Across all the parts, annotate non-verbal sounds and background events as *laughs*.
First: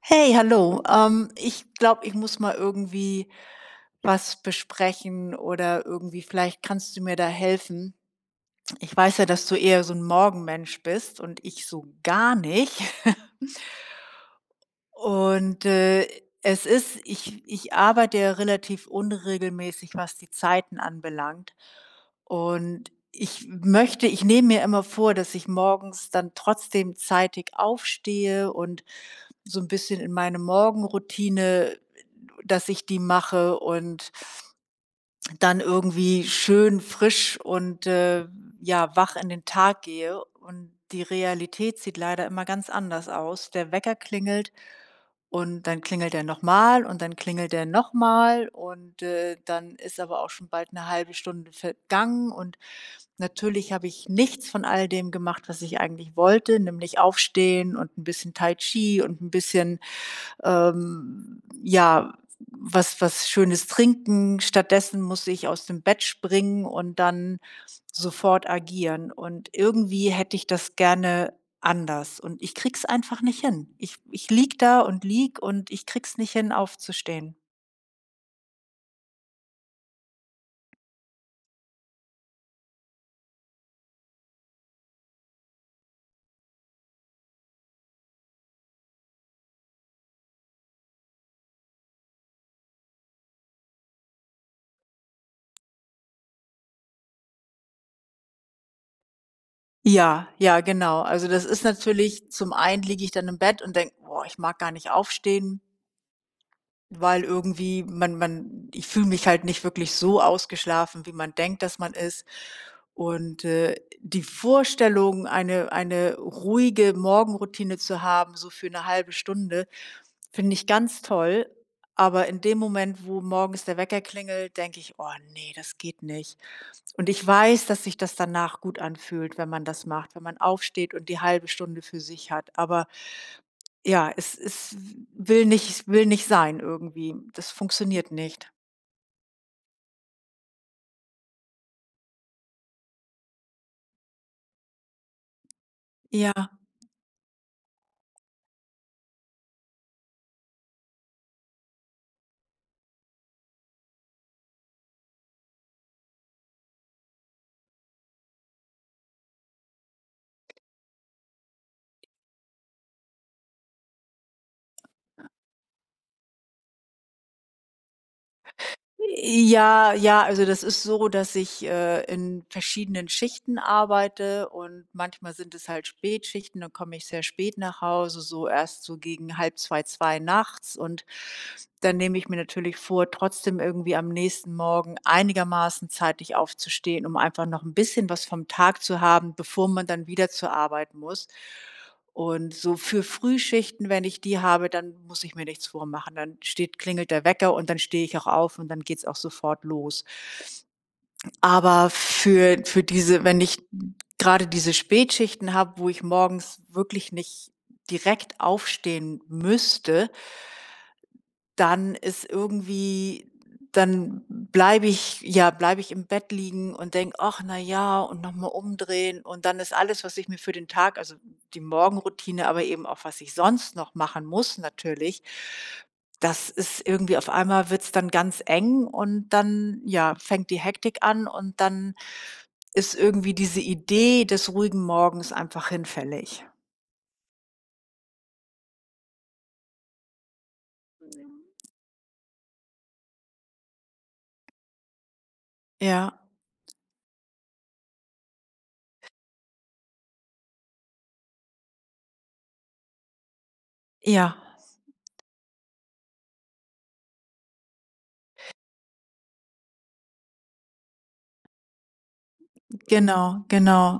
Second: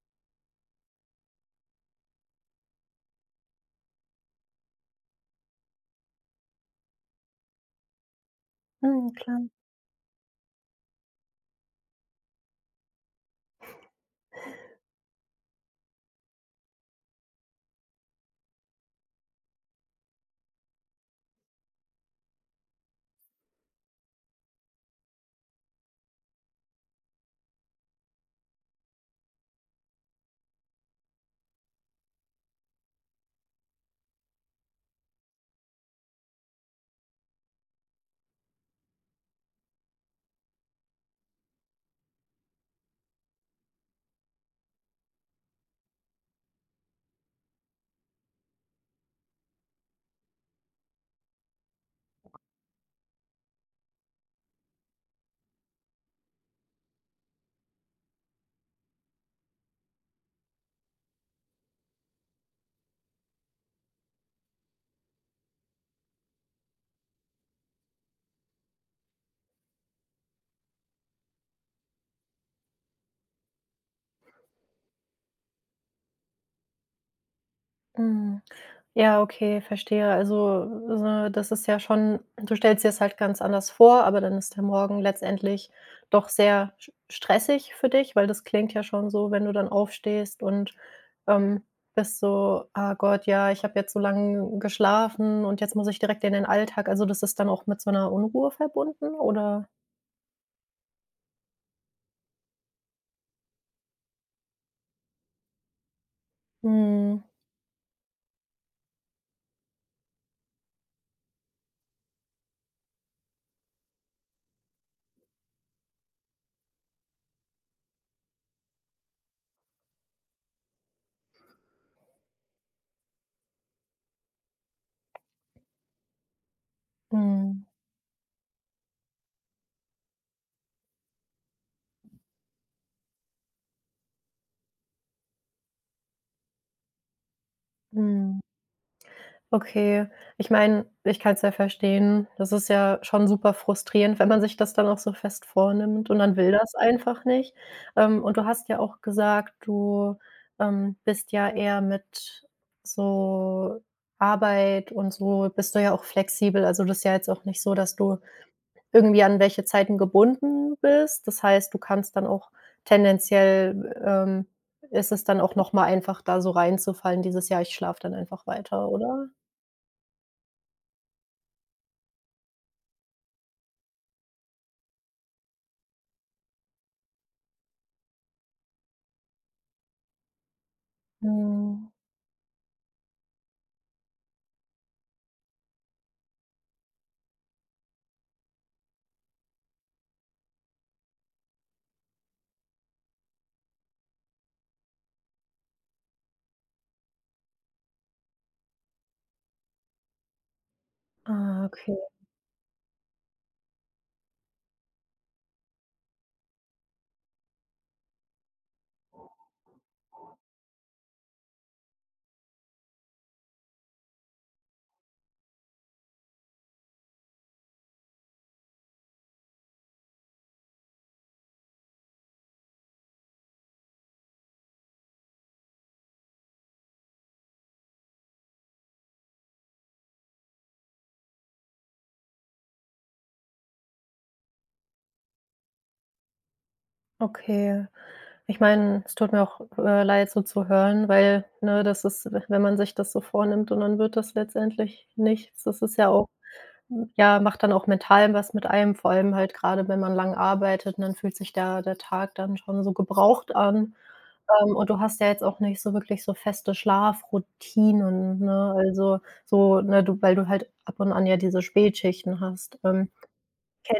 Hey, hallo. Ich glaube, ich muss mal irgendwie was besprechen oder irgendwie, vielleicht kannst du mir da helfen. Ich Mhm, weiß ja, klar. dass du eher so ein Morgenmensch bist und ich so gar nicht. *laughs* Und, äh, Es ist ich arbeite ja relativ unregelmäßig, was die Zeiten anbelangt. Und ich nehme mir immer vor, dass ich morgens dann trotzdem zeitig aufstehe und so ein bisschen in meine Morgenroutine, dass ich die mache und dann irgendwie schön frisch ja, wach in den Tag gehe, und die Realität sieht leider immer ganz anders aus. Der Wecker klingelt und dann klingelt er nochmal und dann klingelt er nochmal dann ist aber auch schon bald eine halbe Stunde vergangen und natürlich habe ich nichts von all dem gemacht, was ich eigentlich wollte, nämlich aufstehen und ein bisschen Tai Chi und ein bisschen ja, was Schönes trinken. Stattdessen muss ich aus dem Bett springen und dann sofort agieren. Und irgendwie hätte ich das gerne anders und ich kriege es einfach nicht hin. Ich lieg da und lieg und ich kriege es nicht hin, aufzustehen. Mhm. Ja, okay, verstehe. Also, so das ist ja schon du stellst dir es halt ganz anders vor, aber dann ist der Morgen letztendlich doch sehr sch stressig für dich, weil das klingt ja schon so, wenn du dann aufstehst und, ähm, bist so: „Ah Gott, ja, ich habe jetzt so lange geschlafen und jetzt muss ich direkt in den Alltag.“ Also, das ist dann auch mit so einer Unruhe verbunden, oder? Ja, ja, genau. Also, das ist natürlich, zum einen liege ich dann im Bett und denke: „Boah, ich mag gar nicht aufstehen.“ Mhm. Weil irgendwie man ich fühle mich halt nicht wirklich so ausgeschlafen, wie man denkt, dass man ist. Die Vorstellung, eine ruhige Morgenroutine zu haben, so für eine halbe Stunde, finde ich ganz toll. Aber in dem Moment, wo morgens der Wecker klingelt, denke ich: „Oh nee, das geht nicht.“ Und ich Mhm. weiß, dass sich das danach gut anfühlt, wenn man das macht, wenn man aufsteht und die halbe Stunde für sich hat. Aber ja, es will nicht sein irgendwie. Das funktioniert Mhm. nicht. Okay. Ich meine, ich kann es ja verstehen. Das ist ja schon super frustrierend, wenn man sich das dann auch so fest vornimmt und Ja. dann will das einfach nicht. Und du hast ja auch gesagt, du bist ja eher mit so Arbeit und so bist du ja auch flexibel. Also, das ist ja jetzt auch nicht so, dass du irgendwie an welche Zeiten gebunden bist. Das heißt, du kannst dann auch tendenziell ist es dann auch noch mal einfach, da so reinzufallen dieses: Jahr ich schlafe dann einfach weiter“, oder? Ja, ja, also das ist so, dass ich, in verschiedenen Schichten arbeite und manchmal sind es halt Spätschichten, dann komme ich sehr spät nach Hause, so erst so gegen halb zwei, zwei nachts, und Mhm. dann nehme ich mir natürlich vor, trotzdem irgendwie am nächsten Morgen einigermaßen zeitig aufzustehen, um einfach noch ein bisschen was vom Tag zu haben, bevor man dann wieder zur Arbeit muss. Und so für Frühschichten, wenn ich die habe, dann muss ich mir nichts vormachen. Dann steht klingelt der Wecker und dann stehe ich auch auf und dann geht's auch sofort los. Ah, Aber für diese, wenn ich gerade diese Spätschichten habe, wo ich morgens wirklich nicht direkt aufstehen müsste, dann ist irgendwie, dann bleibe ich ja, bleibe ich im Bett liegen und denke: „Ach, na ja“ und noch mal umdrehen. Und dann ist alles, was ich mir für den Tag, also die Morgenroutine, aber eben auch, was ich sonst noch machen muss natürlich, das ist irgendwie auf einmal, wird's dann ganz eng und dann, ja, fängt die Hektik an und dann ist irgendwie diese Idee des ruhigen Morgens einfach hinfällig. okay. Ich meine, es tut mir auch leid, so zu hören, weil, ne, das ist w wenn man sich das so vornimmt und dann wird das letztendlich nichts, das ist ja Ja, auch hm, ja, macht dann auch mental was mit einem, vor allem halt gerade, wenn man lang arbeitet und dann fühlt sich der Tag dann schon so gebraucht an. ja, Und du hast ja jetzt auch nicht so wirklich so feste Schlafroutinen, ne? Also so, ne, du weil du halt ab und an ja diese Spätschichten hast. Genau,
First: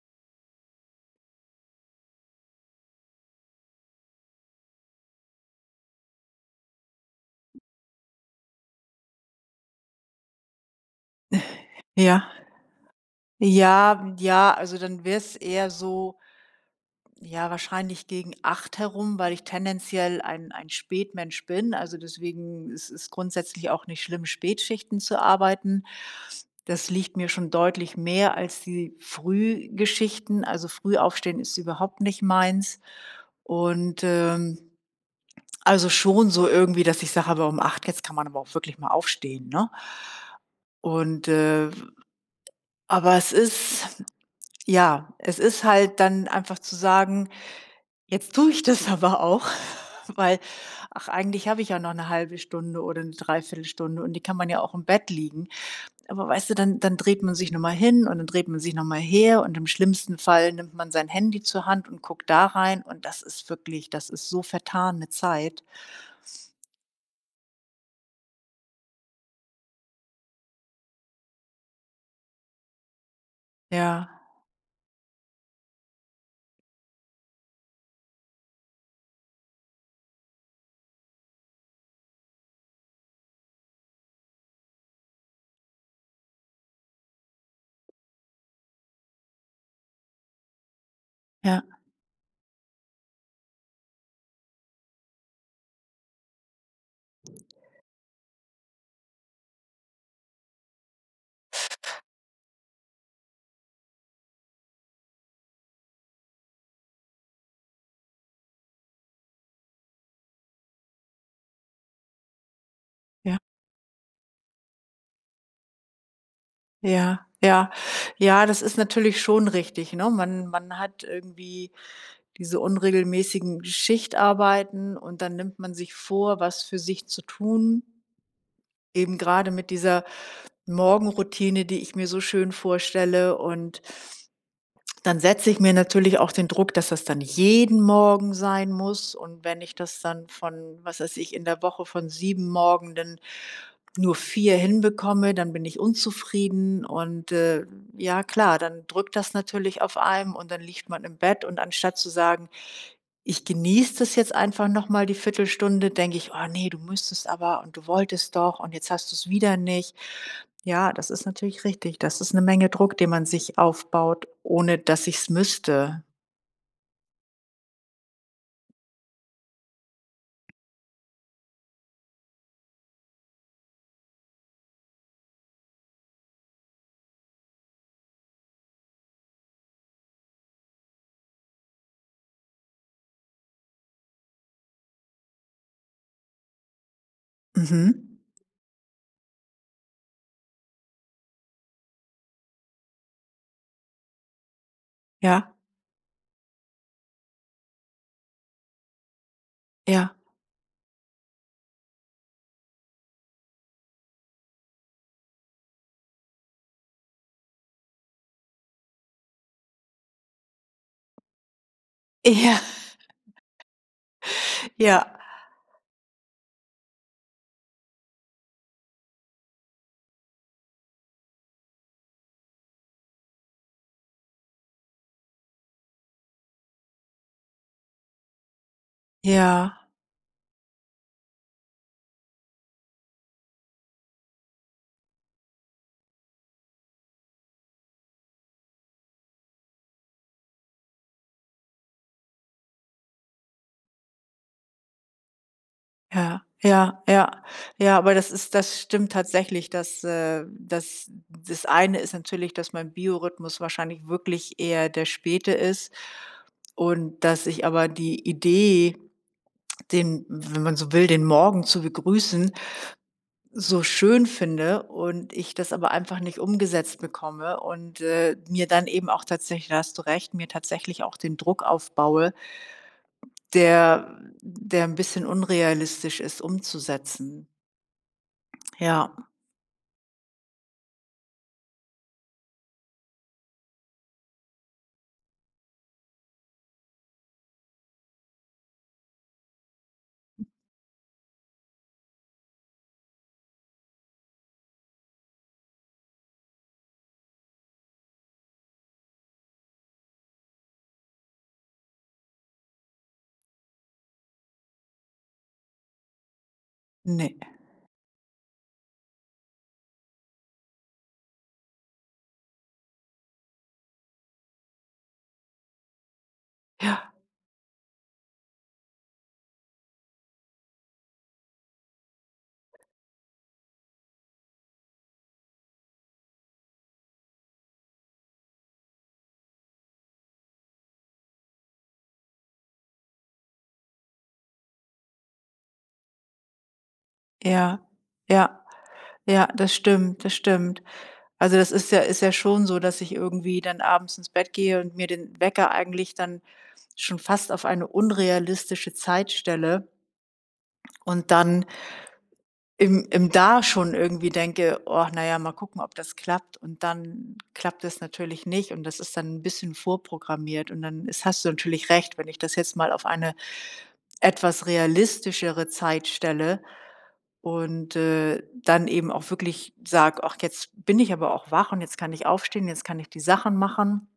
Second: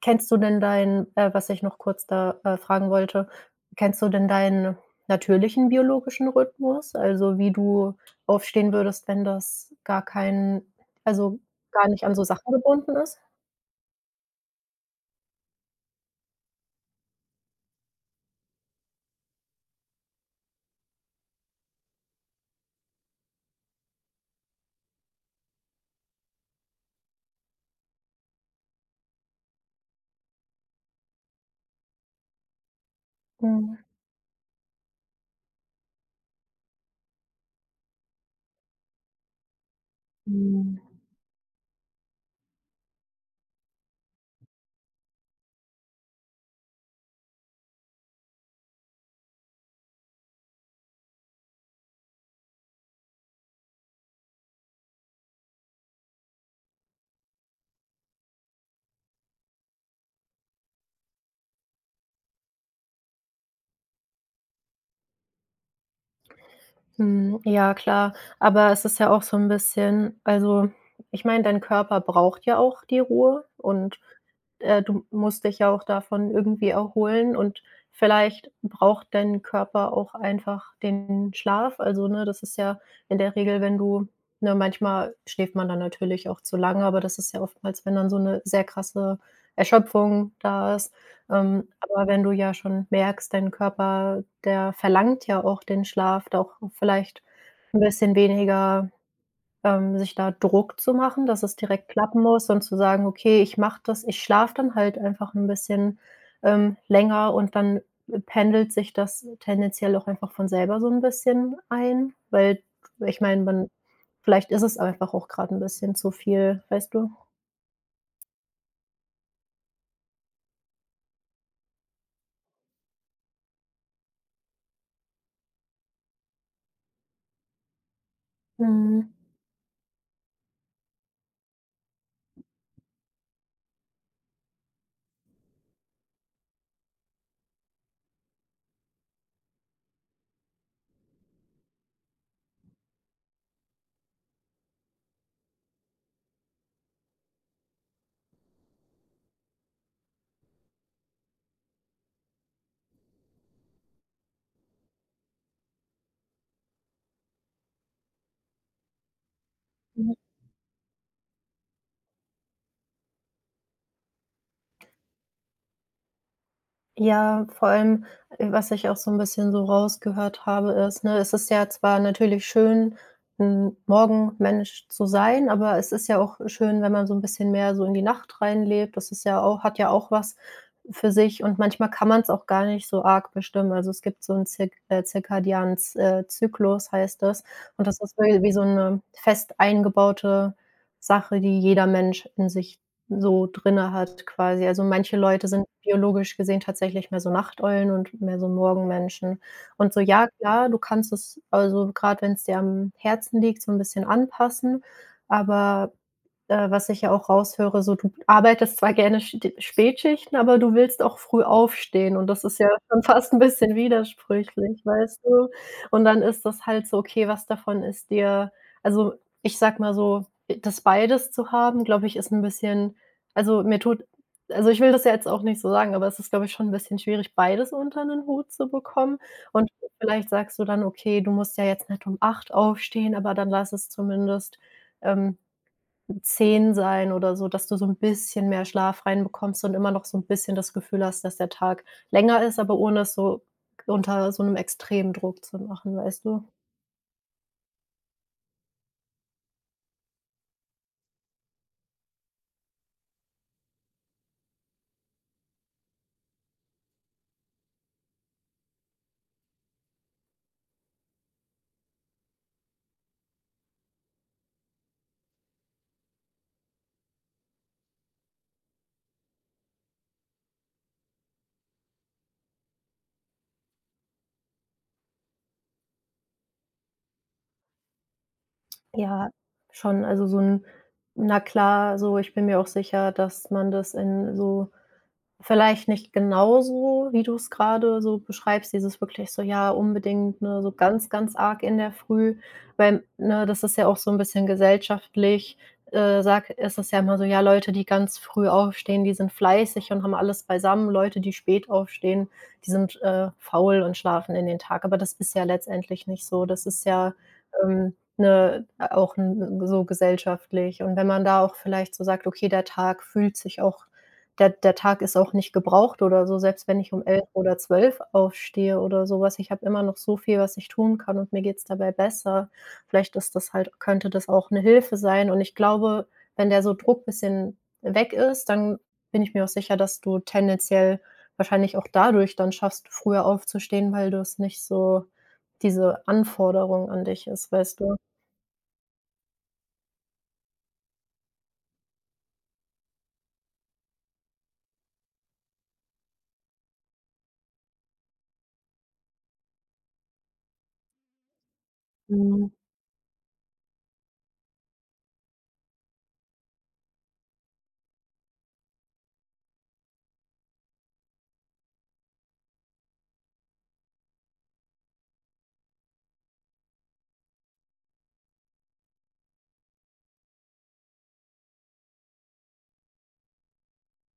Kennst du denn deinen was ich noch kurz da fragen wollte, kennst du denn deinen natürlichen biologischen Rhythmus? Also, wie du aufstehen würdest, wenn das gar kein also, gar nicht an so ja. Sachen gebunden ist? Ja, ja, also dann wär's eher so, ja, wahrscheinlich gegen 8 herum, weil ich tendenziell ein Spätmensch bin. Also, deswegen ist es grundsätzlich auch nicht schlimm, Spätschichten zu arbeiten. Das liegt mir schon deutlich mehr als die Frühgeschichten. Also, Frühaufstehen ist überhaupt nicht meins. Mhm. Und, ähm, also schon so irgendwie, dass ich sage: „Aber um 8 jetzt kann man aber auch wirklich mal aufstehen“, ne? Mhm. Und, äh, aber es ist, ja, es ist halt dann einfach zu sagen: „Jetzt tue ich das aber auch, *laughs* weil ach, eigentlich habe ich ja noch eine halbe Stunde oder eine Dreiviertelstunde und die kann man ja auch im Bett liegen.“ Aber weißt du, dann dreht man sich noch mal hin und dann dreht man sich noch mal her und im schlimmsten Fall nimmt man sein Handy zur Hand und guckt da rein, und das ist wirklich, das ist so vertane Zeit. Mhm, ja klar, aber es ist ja auch so ein bisschen also, ich meine, dein Körper braucht ja auch die Ruhe und, Ja, äh, du musst dich ja auch davon irgendwie erholen und vielleicht braucht dein Körper auch einfach den Schlaf. Also, ne, das ist ja in der Regel, wenn du ne, manchmal schläft man dann natürlich auch zu lange, aber das ist ja oftmals, wenn dann so eine sehr krasse Erschöpfung da ist. ja, Aber wenn du ja schon merkst, dein Körper, der verlangt ja auch den Schlaf, da auch vielleicht ein bisschen weniger, sich da Druck zu machen, dass es direkt klappen muss und zu sagen: „Okay, ich mache das ich schlafe dann halt einfach ein bisschen länger“ und dann pendelt sich das tendenziell auch einfach von selber so ein bisschen ein, weil ich ja, meine, man vielleicht ist es einfach auch gerade ein bisschen zu viel, weißt du? ja, ja. Ja, das ist natürlich schon richtig, ne? Man hat irgendwie diese unregelmäßigen Schichtarbeiten und dann nimmt man sich vor, was für sich zu tun, Mhm. eben gerade mit dieser Morgenroutine, die ich mir so schön vorstelle. Und dann setze ich mir natürlich auch den Druck, dass das dann jeden Morgen sein muss. Und wenn ich das dann von, was weiß ich, in der Woche von 7 Morgenden nur 4 hinbekomme, dann bin ich unzufrieden und ja klar, dann drückt das natürlich auf einem und dann liegt man im Bett, und anstatt zu sagen, ich genieße das jetzt einfach noch mal die Viertelstunde, denke ich: „Oh nee, du müsstest aber und du wolltest doch und jetzt hast du es wieder nicht.“ Ja, das ist natürlich richtig. Das ist eine Menge Druck, den man sich aufbaut, ohne dass ich es müsste. Ja, vor allem, was ich auch so 'n bisschen so rausgehört habe, ist, ne, es ist ja zwar natürlich schön, 'n Morgenmensch zu sein, aber es ist ja auch schön, wenn man so 'n bisschen mehr so in die Nacht reinlebt. Das ist ja auch hat ja auch was für sich und manchmal kann man's auch gar nicht so arg bestimmen. Also, es gibt so 'n Zir zirkadianen Z Zyklus heißt das und das ist Mhm. wie so 'ne fest eingebaute Sache, die jeder Mensch in sich so drinne hat quasi. Also, manche Leute Ja, sind biologisch gesehen tatsächlich mehr so Nachteulen und mehr so Morgenmenschen. Und so, ja, ja klar, du kannst es also, gerade wenn es dir am Herzen liegt, so ein bisschen anpassen, aber was ich ja auch raushöre, so du arbeitest zwar gerne st Spätschichten, aber du willst auch früh aufstehen und das ist ja, ja *laughs* schon fast ein bisschen *laughs* widersprüchlich, ja, weißt du? Und dann ist das halt so, okay, was davon ist dir also, ich sag mal so, das beides zu haben, glaube ich, ist ein bisschen also, mir tut also, ich will das ja jetzt auch nicht so sagen, aber es ist, glaube ich, schon ein bisschen schwierig, beides unter 'nen Hut zu bekommen. Und ja. vielleicht sagst du dann: „Okay, du musst ja jetzt nicht um 8 aufstehen, aber dann lass es zumindest, ähm, 10 sein oder so“, dass du so 'n bisschen mehr Schlaf reinbekommst und immer noch so 'n bisschen das Gefühl hast, dass der Tag länger ist, aber ohne es so unter so 'nem extremen Druck zu machen, weißt Ja, du? ja, ja. Ja, aber das stimmt tatsächlich, dass, dass das eine ist natürlich, dass mein Biorhythmus wahrscheinlich wirklich eher der späte ist und dass ich aber die Idee, den, wenn man so will, den Morgen zu begrüßen, so schön finde, und ich das aber einfach nicht umgesetzt bekomme und mir dann eben auch tatsächlich, da hast du recht, mir tatsächlich auch den Druck aufbaue, der ein bisschen unrealistisch ist umzusetzen. Ja. Ja, schon. Also, so 'n na klar, so ich bin mir auch sicher, dass man das in so vielleicht nicht genauso, wie du es gerade so beschreibst, dieses wirklich so, ja, unbedingt, ne, so ganz, ganz arg in der Früh, weil, ne, das ist ja auch so ein bisschen gesellschaftlich, sagt ist es ja immer so: „Ja, Leute, die ganz früh aufstehen, die sind fleißig und haben alles beisammen. Leute, die spät aufstehen, die sind faul und schlafen in den Tag.“ Aber das ist ja letztendlich nicht so. Das ist ja, Ne. Ne, auch 'n so gesellschaftlich. Und wenn man da auch vielleicht so sagt: „Okay, der Tag fühlt sich auch der Tag ist auch nicht gebraucht oder so, selbst wenn ich um Ja, 11 oder 12 aufstehe oder sowas. Ich habe immer noch so viel, was ich tun kann und mir geht's dabei besser. Vielleicht ist das halt könnte das auch eine Hilfe sein und ich glaube, wenn der so Druck ein bisschen weg ist, dann bin ich mir auch sicher, dass du tendenziell wahrscheinlich auch dadurch dann schaffst, früher aufzustehen, weil du es nicht so diese Anforderung an dich ist, weißt ja, du? ja, ja. Das stimmt, das stimmt. Also, das ist ja, ist ja schon so, dass ich irgendwie dann abends ins Bett gehe und mir den Wecker eigentlich dann schon fast auf eine unrealistische Zeit stelle und dann Mhm, im Da schon irgendwie denke: „Och, na ja, mal gucken, ob das klappt.“ Und dann klappt es natürlich nicht und das ist dann 'n bisschen vorprogrammiert und dann ist, hast du natürlich recht, wenn ich das jetzt mal auf eine etwas realistischere Zeit stelle und dann eben auch wirklich sage: „Ach, jetzt bin ich aber auch wach und jetzt kann ich aufstehen, jetzt kann ich die Sachen machen“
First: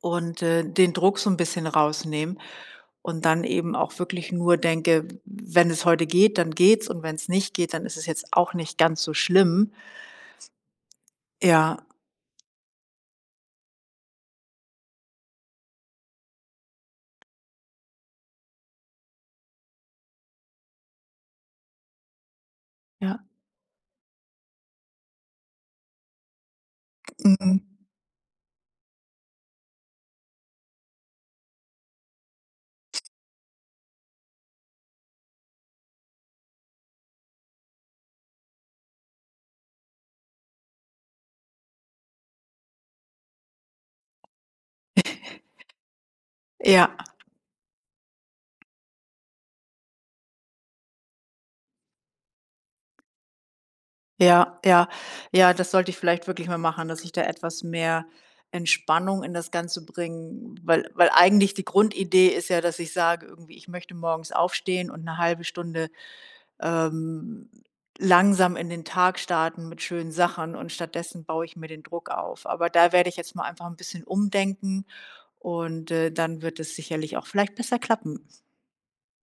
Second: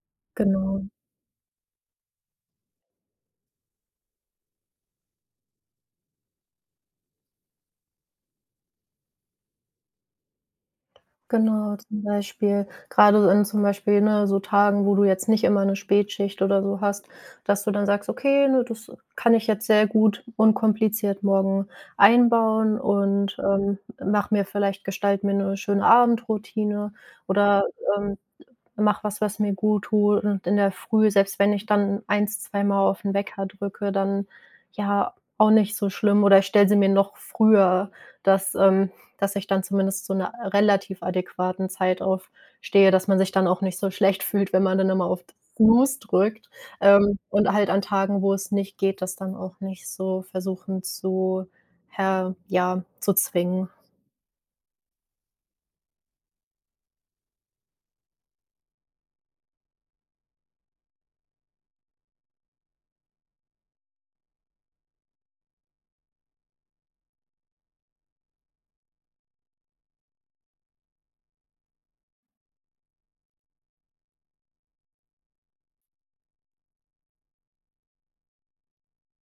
, genau. den Druck so ein bisschen rausnehmen und dann eben auch wirklich nur denke: „Wenn es heute geht, dann geht's und wenn es nicht geht, dann ist es jetzt auch nicht ganz so schlimm.“ Genau, Ja, zum Beispiel gerade in zum Beispiel, ne, so Tagen, wo du jetzt nicht immer 'ne Spätschicht oder so hast, dass du dann sagst: „Okay, ne, das kann ich jetzt sehr gut unkompliziert morgen einbauen ja. und mache mir vielleicht gestalte mir 'ne schöne Abendroutine Mhm. oder, ähm“ mache was, was mir gut tut und in der Früh, selbst wenn ich dann eins zweimal auf den Wecker drücke, dann ja, auch nicht so schlimm oder ich stelle sie mir noch früher, dass dass ich dann zumindest zu 'ner relativ adäquaten Zeit aufstehe, dass man sich dann auch nicht so schlecht fühlt, wenn man dann immer auf Snooze drückt, Ja. Und halt an Tagen, wo es nicht geht, das dann auch nicht so versuchen zu her ja, zu zwingen. Ja, ja. Ja, das sollte ich vielleicht wirklich mal machen, dass ich da etwas mehr Entspannung in das Ganze bringe, weil eigentlich die Grundidee ist ja, dass ich sage irgendwie, ich möchte morgens aufstehen und eine halbe Stunde, ähm, langsam in den Tag starten mit schönen Sachen und stattdessen baue ich mir den Druck auf. Aber da werde ich jetzt mal einfach ein bisschen umdenken und dann wird es sicherlich auch vielleicht besser klappen.